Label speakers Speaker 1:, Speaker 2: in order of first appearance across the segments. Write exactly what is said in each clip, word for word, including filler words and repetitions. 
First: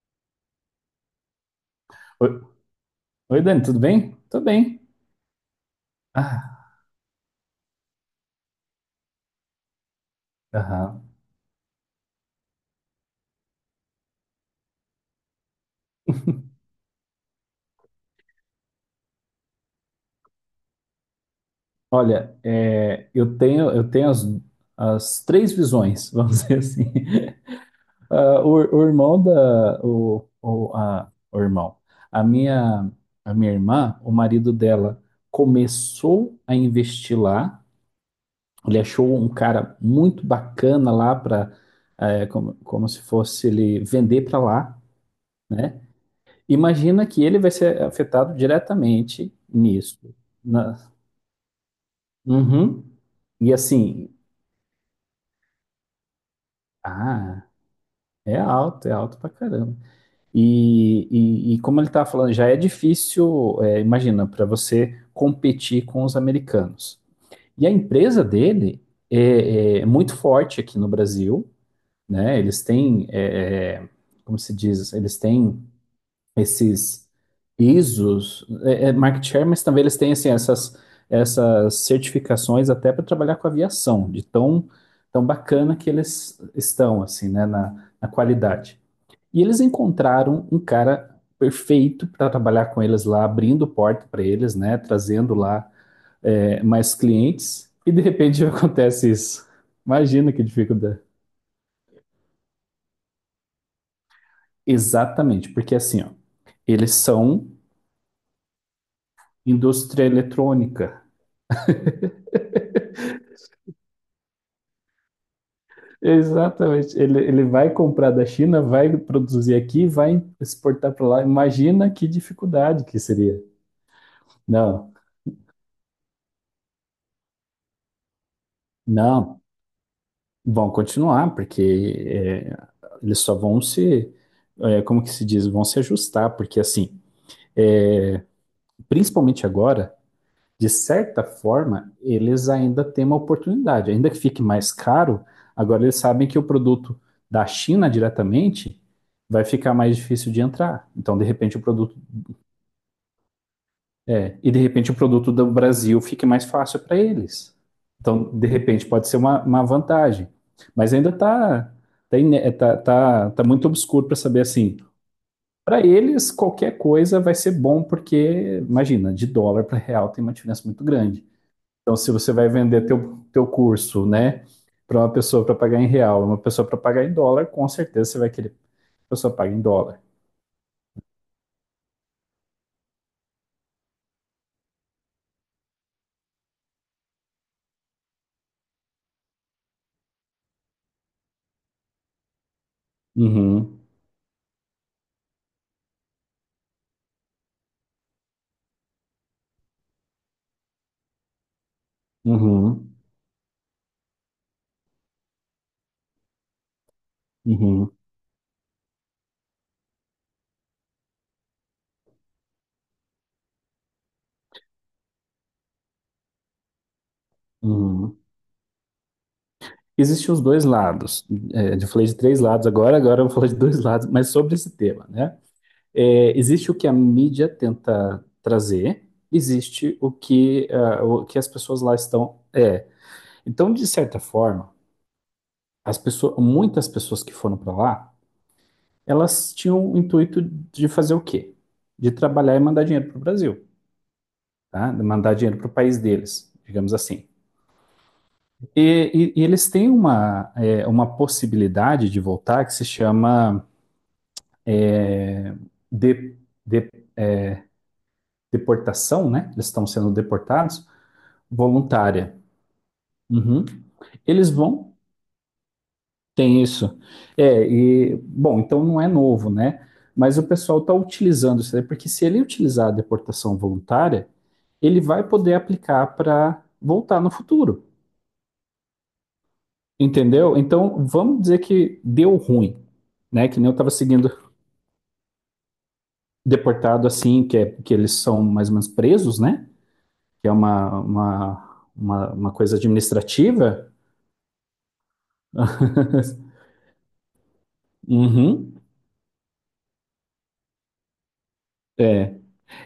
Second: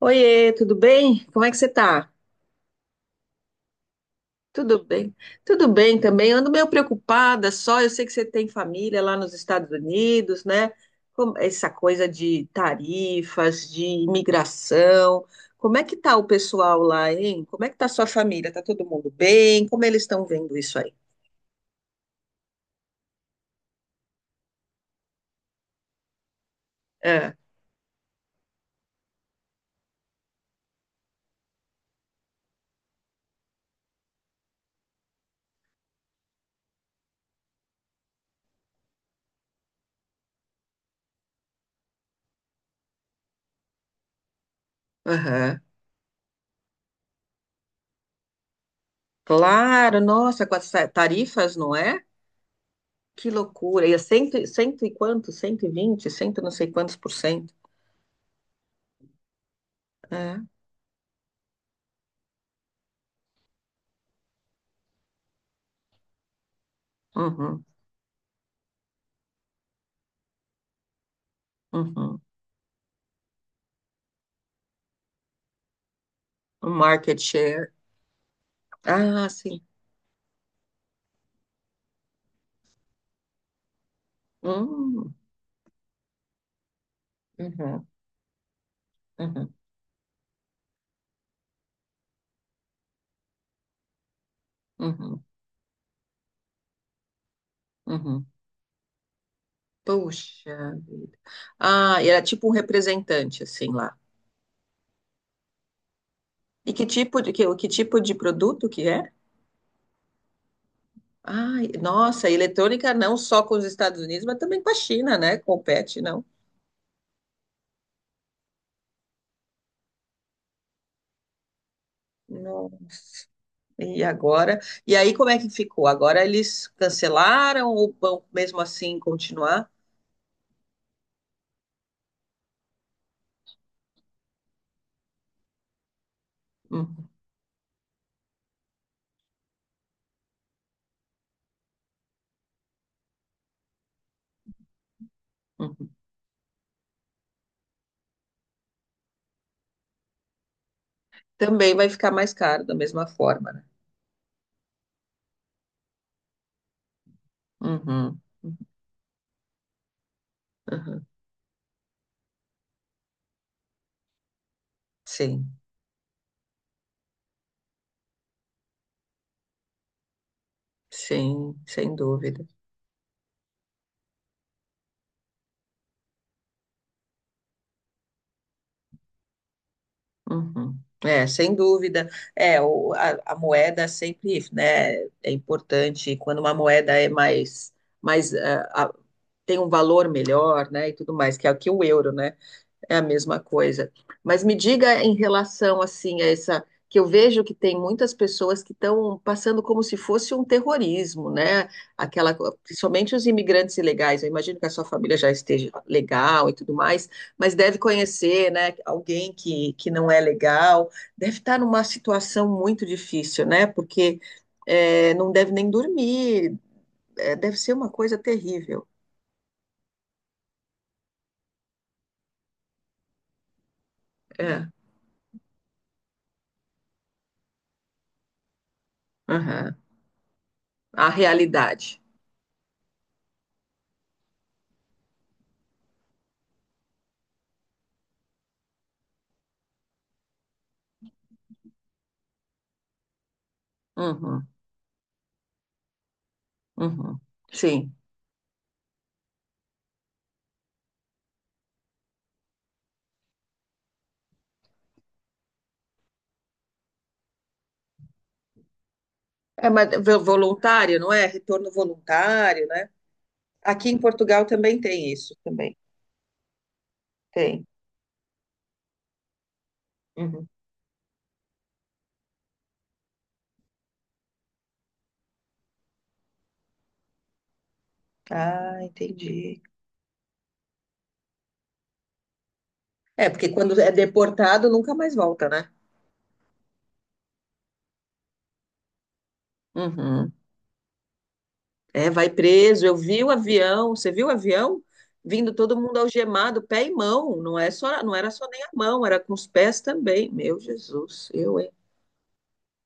Speaker 1: Oiê, tudo bem? Como é que você tá?
Speaker 2: Oi, oi, Dani, tudo bem? Tô bem.
Speaker 1: Tudo bem? Tudo bem também. Eu ando
Speaker 2: Ah,
Speaker 1: meio preocupada só. Eu sei que você tem família lá nos Estados Unidos, né?
Speaker 2: aham.
Speaker 1: Como- Essa coisa de tarifas, de imigração. Como é que tá o pessoal lá, hein? Como é que tá a sua família? Tá todo mundo bem? Como eles estão vendo isso aí?
Speaker 2: Olha, é, eu tenho, eu tenho as, as três visões, vamos dizer assim.
Speaker 1: É,
Speaker 2: Ah, o, o irmão da, o, o, a, o irmão, a minha, a minha irmã, o marido dela começou a investir lá. Ele achou um cara muito bacana lá para, como, como se fosse ele vender para lá,
Speaker 1: aham.
Speaker 2: né? Imagina que ele vai ser afetado diretamente nisso.
Speaker 1: Claro, nossa, com as
Speaker 2: Na-
Speaker 1: ta- tarifas, não é?
Speaker 2: Uhum.
Speaker 1: Que
Speaker 2: E
Speaker 1: loucura. E é
Speaker 2: assim,
Speaker 1: cento, e- cento e quanto? cento e vinte, cento e não sei quantos por
Speaker 2: ah,
Speaker 1: cento.
Speaker 2: é alto, é alto pra caramba.
Speaker 1: É.
Speaker 2: E, e, e como ele tá falando, já é difícil, é, imagina, para você competir com os americanos.
Speaker 1: Uhum,
Speaker 2: E a empresa dele é, é muito forte aqui no Brasil,
Speaker 1: uhum.
Speaker 2: né? Eles têm, é, é, como se diz, eles têm
Speaker 1: Um
Speaker 2: esses
Speaker 1: market share.
Speaker 2: I S Os, é, é market
Speaker 1: Ah,
Speaker 2: share,
Speaker 1: sim.
Speaker 2: mas também eles têm assim, essas, essas certificações até para trabalhar com aviação, de tão,
Speaker 1: Hum,
Speaker 2: tão bacana que eles estão assim, né,
Speaker 1: uhum,
Speaker 2: na, na qualidade. E
Speaker 1: uhum,
Speaker 2: eles encontraram um cara perfeito para trabalhar com eles lá, abrindo porta para eles, né,
Speaker 1: uhum,
Speaker 2: trazendo lá é, mais clientes, e de
Speaker 1: uhum.
Speaker 2: repente acontece isso. Imagina que
Speaker 1: Puxa
Speaker 2: dificuldade.
Speaker 1: vida. Ah, e era tipo um representante, assim, lá.
Speaker 2: Exatamente, porque assim, ó,
Speaker 1: E que
Speaker 2: eles
Speaker 1: tipo de,
Speaker 2: são
Speaker 1: que, que tipo de produto que é?
Speaker 2: indústria eletrônica.
Speaker 1: Ai, nossa, eletrônica não só com os Estados Unidos, mas também com a China, né? Compete, não.
Speaker 2: Exatamente. Ele, ele vai comprar da China, vai produzir aqui, vai exportar para lá. Imagina que dificuldade que
Speaker 1: Nossa,
Speaker 2: seria.
Speaker 1: e agora?
Speaker 2: Não,
Speaker 1: E aí, como é que ficou? Agora eles cancelaram ou vão mesmo assim
Speaker 2: não.
Speaker 1: continuar?
Speaker 2: Vão continuar, porque é, eles só vão se, é, como que se diz, vão se ajustar, porque assim,
Speaker 1: Uhum,
Speaker 2: é, principalmente agora, de certa forma, eles ainda têm uma oportunidade. Ainda que fique mais caro, agora
Speaker 1: uhum.
Speaker 2: eles sabem que o produto da China diretamente vai ficar mais difícil de entrar. Então, de repente, o
Speaker 1: Também vai
Speaker 2: produto
Speaker 1: ficar mais caro da mesma forma, né?
Speaker 2: E de repente o produto do Brasil fique mais fácil para eles.
Speaker 1: Uhum,
Speaker 2: Então, de repente, pode ser uma, uma vantagem. Mas
Speaker 1: uhum.
Speaker 2: ainda está tá, tá, tá, tá muito obscuro para saber assim.
Speaker 1: Sim,
Speaker 2: Para eles, qualquer coisa vai ser bom, porque, imagina, de dólar para real tem uma diferença muito grande.
Speaker 1: sim, sem
Speaker 2: Então, se você
Speaker 1: dúvida.
Speaker 2: vai vender teu, teu curso, né, para uma pessoa para pagar em real, uma pessoa para pagar em dólar, com certeza você vai querer que a pessoa pague em dólar.
Speaker 1: Uhum. É, sem dúvida. É, o, a, a moeda sempre, né, é importante quando uma moeda é mais, mais, ah, ah, tem um valor melhor, né, e tudo mais, que é o que o euro, né? É a mesma
Speaker 2: Uhum,
Speaker 1: coisa. Mas me diga em relação assim a essa que eu vejo que tem muitas pessoas que estão passando como se fosse um terrorismo, né? Aquela, co-
Speaker 2: uhum,
Speaker 1: principalmente os imigrantes ilegais. Eu imagino que a sua família já esteja legal e tudo mais, mas deve
Speaker 2: uhum,
Speaker 1: conhecer, né, alguém que, que, não é legal, deve estar numa situação muito difícil, né? Porque é, não deve nem dormir, é, deve ser uma
Speaker 2: uhum.
Speaker 1: coisa terrível.
Speaker 2: Existem os dois lados. É, eu falei de três lados agora, agora eu vou falar de dois lados, mas sobre
Speaker 1: É,
Speaker 2: esse tema, né? É, existe o que a mídia tenta trazer,
Speaker 1: aham.
Speaker 2: existe o que, ah,
Speaker 1: A
Speaker 2: o que as pessoas
Speaker 1: realidade.
Speaker 2: lá estão. É. Então, de certa forma, as pessoas, muitas pessoas que foram para lá, elas tinham o intuito de fazer o quê? De trabalhar e mandar dinheiro para o Brasil,
Speaker 1: Uhum.
Speaker 2: tá? De mandar dinheiro para o país deles, digamos
Speaker 1: Uhum.
Speaker 2: assim.
Speaker 1: Sim.
Speaker 2: E, e- e eles têm uma, é, uma possibilidade de voltar que se chama de, de- deportação, né? Eles
Speaker 1: É,
Speaker 2: estão
Speaker 1: mas
Speaker 2: sendo
Speaker 1: vo-
Speaker 2: deportados,
Speaker 1: voluntário, não é? Retorno
Speaker 2: voluntária.
Speaker 1: voluntário, né?
Speaker 2: Uhum.
Speaker 1: Aqui em Portugal
Speaker 2: Eles
Speaker 1: também
Speaker 2: vão,
Speaker 1: tem isso, também
Speaker 2: tem isso.
Speaker 1: tem.
Speaker 2: É, e, bom, então não é novo, né? Mas o
Speaker 1: Uhum.
Speaker 2: pessoal está utilizando isso porque se ele utilizar a deportação voluntária, ele vai poder aplicar para voltar no futuro,
Speaker 1: Ah, entendi.
Speaker 2: entendeu? Então, vamos dizer que deu ruim,
Speaker 1: É, porque
Speaker 2: né? Que nem eu
Speaker 1: quando é
Speaker 2: estava seguindo
Speaker 1: deportado, nunca mais volta, né?
Speaker 2: deportado assim, que, é, que eles são mais ou menos presos, né?
Speaker 1: Uhum.
Speaker 2: Que é uma, uma,
Speaker 1: É, vai
Speaker 2: uma, uma coisa
Speaker 1: preso. Eu vi o avião,
Speaker 2: administrativa.
Speaker 1: você viu o avião? Vindo todo mundo algemado, pé e mão. Não é só, não era só nem a
Speaker 2: Uhum.
Speaker 1: mão, era com os pés também. Meu Jesus, eu, hein?
Speaker 2: É,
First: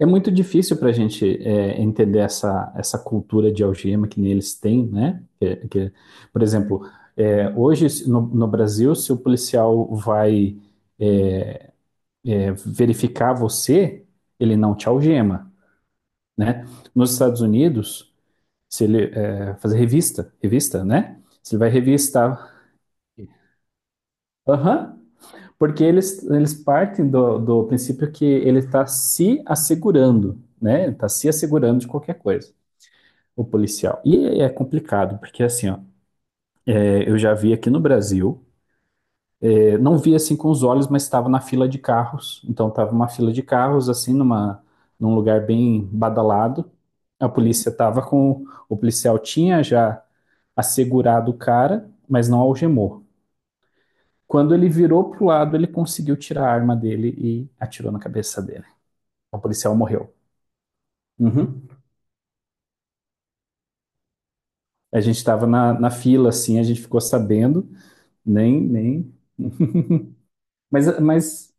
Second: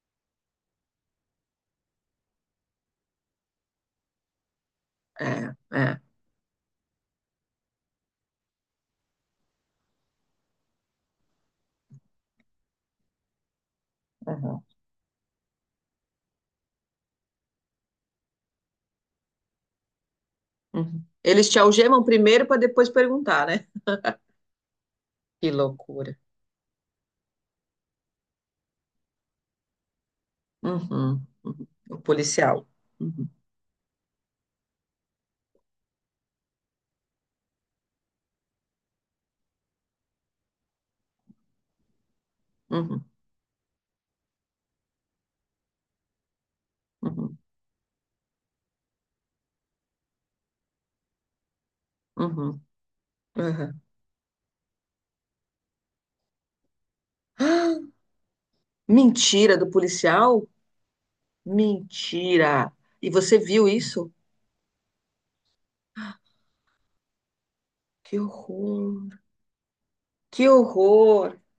Speaker 2: é muito difícil para a gente é, entender essa, essa cultura de algema que eles têm, né?
Speaker 1: É,
Speaker 2: Que, que,
Speaker 1: é.
Speaker 2: por exemplo, é, hoje se- no, no Brasil, se o policial vai é, é, verificar você, ele
Speaker 1: Uhum.
Speaker 2: não te algema, né? Nos Estados Unidos, se ele é, fazer revista, revista,
Speaker 1: Uhum.
Speaker 2: né?
Speaker 1: Eles
Speaker 2: Se
Speaker 1: te
Speaker 2: ele vai
Speaker 1: algemam primeiro
Speaker 2: revistar,
Speaker 1: para depois perguntar, né?
Speaker 2: aham.
Speaker 1: Que
Speaker 2: Porque
Speaker 1: loucura.
Speaker 2: eles, eles partem do, do princípio que ele está se assegurando, né? Está
Speaker 1: Uhum,
Speaker 2: se
Speaker 1: uhum.
Speaker 2: assegurando de
Speaker 1: O
Speaker 2: qualquer coisa,
Speaker 1: policial. Uhum,
Speaker 2: o policial. E é complicado, porque assim, ó, é, eu já vi aqui no Brasil, é, não vi assim com os olhos, mas estava na fila de carros. Então estava
Speaker 1: uhum,
Speaker 2: uma fila de carros, assim, numa, num lugar bem badalado. A
Speaker 1: uhum,
Speaker 2: polícia estava com. O policial tinha já assegurado o cara, mas não
Speaker 1: uhum,
Speaker 2: algemou.
Speaker 1: uhum.
Speaker 2: Quando ele virou pro lado, ele conseguiu tirar a arma dele e
Speaker 1: Ah,
Speaker 2: atirou na cabeça dele. O
Speaker 1: mentira do
Speaker 2: policial morreu.
Speaker 1: policial?
Speaker 2: Uhum.
Speaker 1: Mentira! E você viu isso?
Speaker 2: A gente estava na, na fila, assim, a gente ficou sabendo,
Speaker 1: Que
Speaker 2: nem, nem.
Speaker 1: horror! Que
Speaker 2: Mas,
Speaker 1: horror!
Speaker 2: mas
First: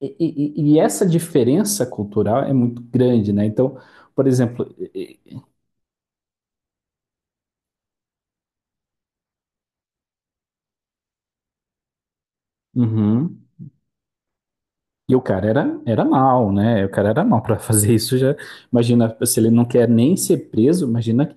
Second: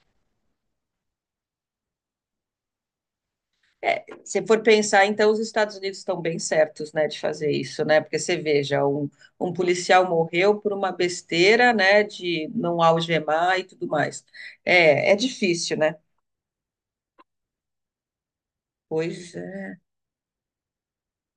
Speaker 2: e, e- e essa diferença cultural é muito grande, né? Então,
Speaker 1: É,
Speaker 2: por
Speaker 1: se for
Speaker 2: exemplo,
Speaker 1: pensar,
Speaker 2: e-
Speaker 1: então os Estados Unidos estão bem certos, né, de fazer isso, né? Porque você veja, um, um policial morreu por uma besteira, né, de não
Speaker 2: uhum.
Speaker 1: algemar e tudo mais. É, é
Speaker 2: E o cara
Speaker 1: difícil,
Speaker 2: era,
Speaker 1: né?
Speaker 2: era mal, né? O cara era mal para fazer isso. Já imagina
Speaker 1: Pois
Speaker 2: se ele não
Speaker 1: é.
Speaker 2: quer nem ser preso, imagina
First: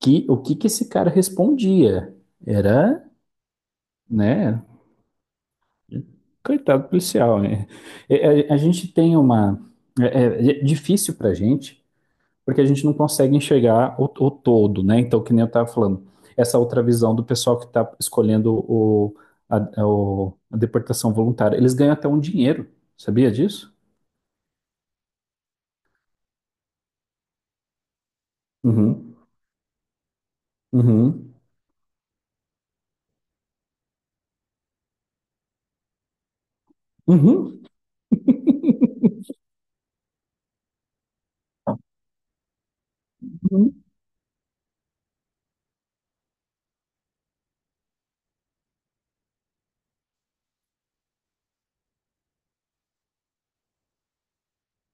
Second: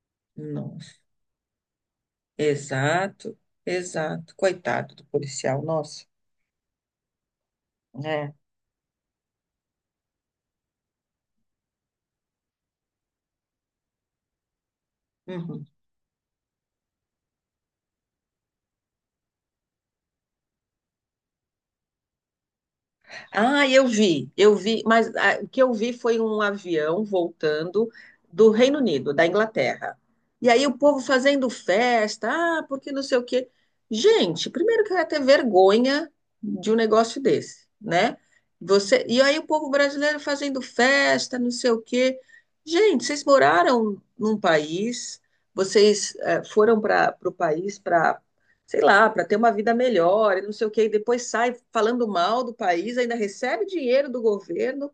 Speaker 2: que o que que esse
Speaker 1: Nossa.
Speaker 2: cara respondia? Era,
Speaker 1: Exato, exato.
Speaker 2: né?
Speaker 1: Coitado do policial, nossa.
Speaker 2: Coitado do policial, né?
Speaker 1: É.
Speaker 2: É, é, A, gente tem uma é, é é difícil para gente porque a gente não consegue enxergar o, o todo, né? Então, que nem eu
Speaker 1: Uhum.
Speaker 2: estava falando, essa outra visão do pessoal que está escolhendo o, a, o- a deportação voluntária, eles ganham até um dinheiro, sabia
Speaker 1: Ah,
Speaker 2: disso?
Speaker 1: eu vi, eu vi, mas ah, o que eu vi foi um avião voltando do Reino Unido,
Speaker 2: Uhum,
Speaker 1: da Inglaterra. E aí o povo
Speaker 2: uhum,
Speaker 1: fazendo festa, ah, porque não sei o quê. Gente, primeiro que eu ia ter vergonha de um negócio
Speaker 2: uhum,
Speaker 1: desse, né? Você, e aí o povo brasileiro fazendo festa, não sei o quê. Gente, vocês
Speaker 2: uhum,
Speaker 1: moraram num país, vocês eh, foram para o país para sei lá, para ter uma vida melhor e não sei o quê, e depois sai falando mal do país, ainda recebe dinheiro do governo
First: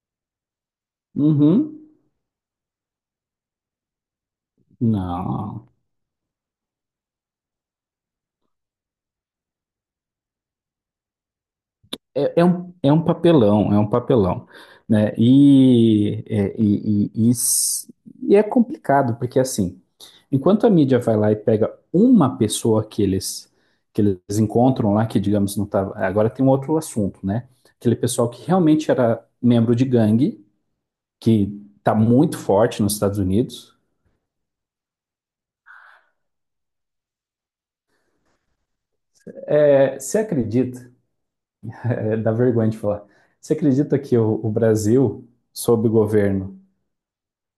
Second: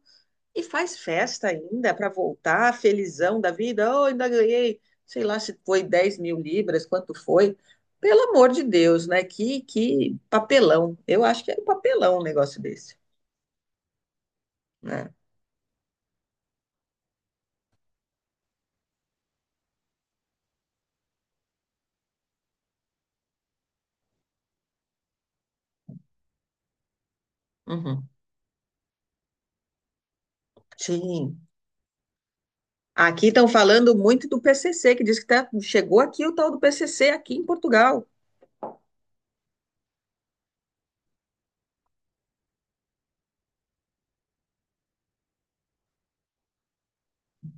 Speaker 1: e faz festa
Speaker 2: uhum.
Speaker 1: ainda para voltar felizão da vida. Oh, ainda ganhei, sei lá se
Speaker 2: Não.
Speaker 1: foi dez mil libras, quanto foi. Pelo amor de Deus, né? Que, que papelão. Eu acho que é um papelão um
Speaker 2: É, é
Speaker 1: negócio
Speaker 2: um, é
Speaker 1: desse,
Speaker 2: um papelão, é um papelão,
Speaker 1: né?
Speaker 2: né? E, é, e, e, e s- e é complicado, porque assim, enquanto a mídia vai lá e pega uma pessoa que eles, que eles encontram lá, que digamos não tava. Agora tem um outro assunto, né? Aquele
Speaker 1: Uhum.
Speaker 2: pessoal que realmente era membro de gangue,
Speaker 1: Sim.
Speaker 2: que tá muito forte nos Estados
Speaker 1: Aqui estão
Speaker 2: Unidos.
Speaker 1: falando muito do P C C, que diz que tá, chegou aqui o tal do P C C aqui em Portugal.
Speaker 2: É, você acredita, é, dá vergonha de falar, você acredita que o, o Brasil, sob o governo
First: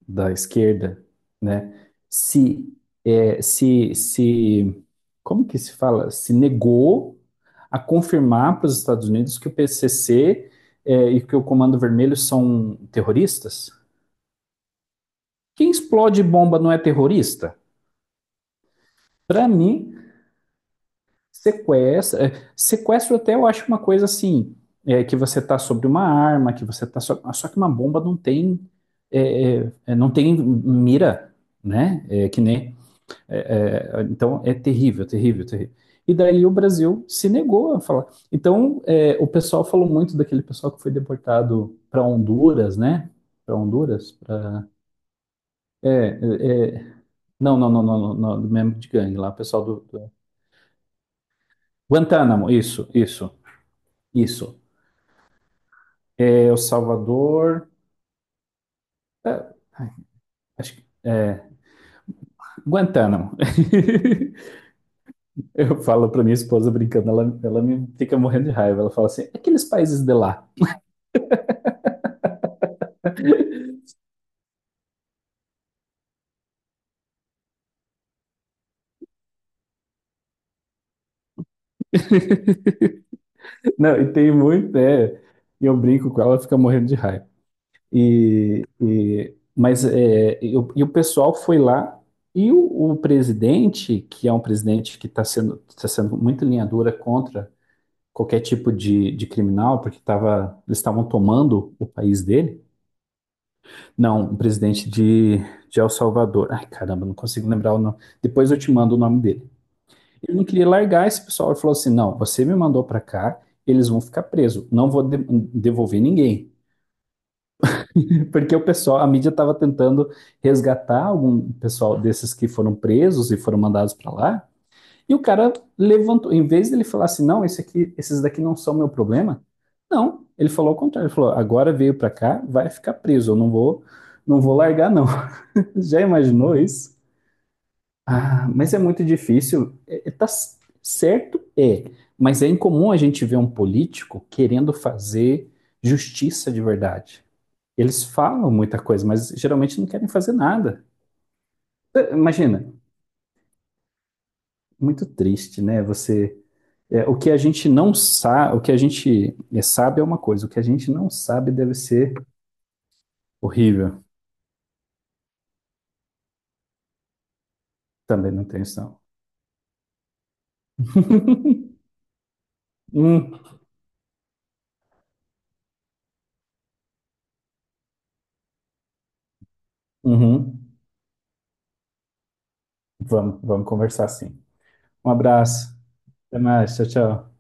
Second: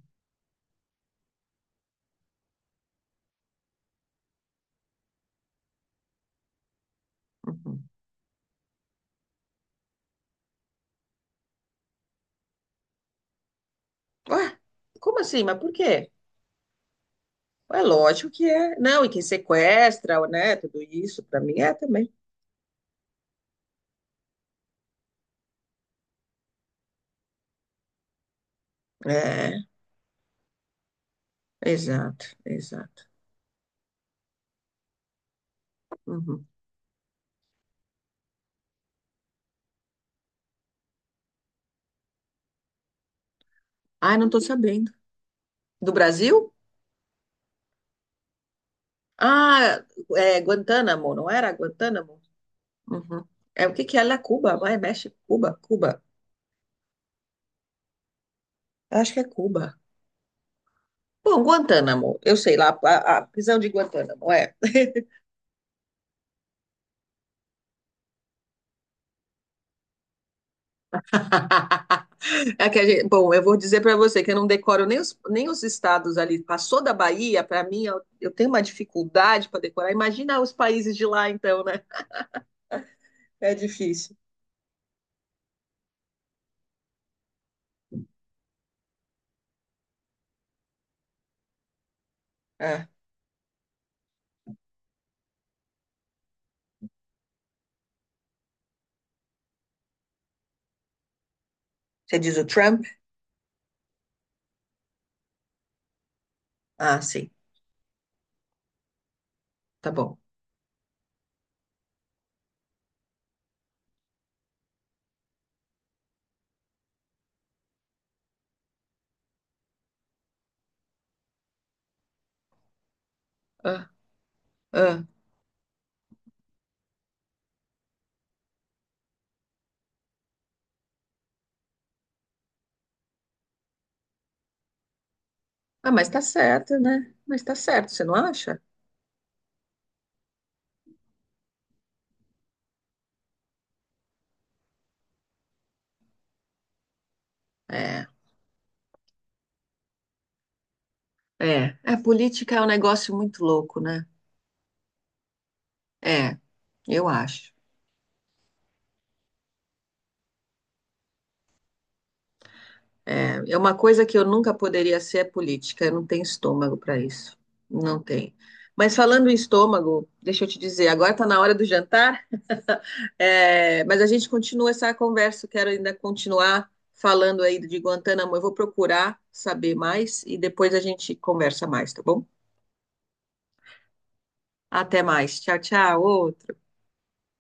Speaker 2: da esquerda, né, se, é, se, se, como que se fala? Se negou a confirmar para os Estados Unidos que o P C C é, e que o Comando Vermelho são terroristas?
Speaker 1: Ué, como assim? Mas por
Speaker 2: Quem
Speaker 1: quê?
Speaker 2: explode bomba não é terrorista?
Speaker 1: É lógico que é. Não, e quem
Speaker 2: Para mim,
Speaker 1: sequestra, né? Tudo isso, para mim é também.
Speaker 2: sequestro, é, sequestro até eu acho uma coisa assim, é, que você está sobre uma arma, que você está só, só que uma bomba não tem
Speaker 1: É,
Speaker 2: é, é, não tem mira, né?
Speaker 1: exato,
Speaker 2: É, que nem
Speaker 1: exato.
Speaker 2: É, é, então é terrível, terrível, terrível. E
Speaker 1: Uhum.
Speaker 2: daí o Brasil se negou a falar. Então é, o pessoal falou muito daquele pessoal que foi deportado para Honduras, né? Para Honduras?
Speaker 1: Ai, não tô
Speaker 2: Pra...
Speaker 1: sabendo.
Speaker 2: É,
Speaker 1: Do Brasil?
Speaker 2: é, não, não, não, não, não, não, membro de gangue lá, pessoal do,
Speaker 1: Ah,
Speaker 2: do...
Speaker 1: é Guantánamo, não era Guantánamo?
Speaker 2: Guantánamo, isso,
Speaker 1: Uhum.
Speaker 2: isso,
Speaker 1: É o que que é lá
Speaker 2: isso.
Speaker 1: Cuba? Vai, México, Cuba, Cuba.
Speaker 2: É, o Salvador.
Speaker 1: Eu acho que é
Speaker 2: é,
Speaker 1: Cuba.
Speaker 2: acho que.
Speaker 1: Bom,
Speaker 2: É,
Speaker 1: Guantánamo, eu sei lá, a, a
Speaker 2: Guantánamo.
Speaker 1: prisão de Guantánamo, é.
Speaker 2: Eu falo para minha esposa brincando, ela, ela me fica morrendo de raiva. Ela fala assim: aqueles países de lá.
Speaker 1: É que a gente- bom, eu vou dizer para você que eu não decoro nem os, nem os, estados ali. Passou da Bahia, para mim, eu, eu tenho uma dificuldade para decorar. Imagina os países de lá, então, né? É
Speaker 2: Não, e
Speaker 1: difícil.
Speaker 2: tem muito, é. E eu brinco com ela, ela fica morrendo de raiva. E, e- mas é, e, o e o pessoal foi lá e
Speaker 1: Ah,
Speaker 2: o, o presidente, que é um presidente que está sendo, tá sendo muito linha dura contra qualquer tipo de, de criminal, porque tava, eles estavam tomando o
Speaker 1: você
Speaker 2: país
Speaker 1: diz o
Speaker 2: dele.
Speaker 1: Trump?
Speaker 2: Não, o presidente de, de El Salvador. Ai,
Speaker 1: Ah,
Speaker 2: caramba, não
Speaker 1: sim,
Speaker 2: consigo lembrar o nome. Depois eu te mando o nome dele.
Speaker 1: tá bom.
Speaker 2: Ele não queria largar esse pessoal. Ele falou assim: não, você me mandou para cá, eles vão ficar presos. Não vou de- devolver ninguém. Porque o pessoal, a mídia estava tentando resgatar algum pessoal desses que foram presos e foram
Speaker 1: Ah,
Speaker 2: mandados para lá.
Speaker 1: ah.
Speaker 2: E o cara levantou, em vez dele falar assim: não, esse aqui, esses daqui não são meu problema. Não, ele falou o contrário. Ele falou: agora veio para cá, vai ficar preso. Eu não vou, não vou largar, não.
Speaker 1: Ah,
Speaker 2: Já
Speaker 1: mas tá
Speaker 2: imaginou
Speaker 1: certo,
Speaker 2: isso?
Speaker 1: né? Mas tá certo, você não
Speaker 2: Ah,
Speaker 1: acha?
Speaker 2: mas é muito difícil. É, é, tá c- certo, é. Mas é incomum a gente ver um político querendo fazer justiça de verdade. Eles
Speaker 1: É,
Speaker 2: falam muita coisa, mas geralmente não querem fazer nada.
Speaker 1: é. A
Speaker 2: Eh,
Speaker 1: política é
Speaker 2: Imagina,
Speaker 1: um negócio muito louco, né?
Speaker 2: muito triste, né?
Speaker 1: É,
Speaker 2: Você, é,
Speaker 1: eu
Speaker 2: o que a
Speaker 1: acho.
Speaker 2: gente não sabe, o que a gente é, sabe é uma coisa, o que a gente não sabe deve ser
Speaker 1: É é uma
Speaker 2: horrível.
Speaker 1: coisa que eu nunca poderia ser é política, eu não tenho estômago para isso. Não
Speaker 2: Também
Speaker 1: tem.
Speaker 2: não tem isso,
Speaker 1: Mas
Speaker 2: não.
Speaker 1: falando em estômago, deixa eu te dizer, agora está na hora do jantar,
Speaker 2: Hum,
Speaker 1: é, mas a gente continua essa conversa, eu quero ainda continuar falando aí de Guantanamo. Eu vou procurar saber mais e
Speaker 2: uhum.
Speaker 1: depois a gente conversa mais, tá bom?
Speaker 2: Vamos, vamos conversar sim.
Speaker 1: Até
Speaker 2: Um
Speaker 1: mais. Tchau,
Speaker 2: abraço.
Speaker 1: tchau.
Speaker 2: Até
Speaker 1: Outro.
Speaker 2: mais. Tchau, tchau.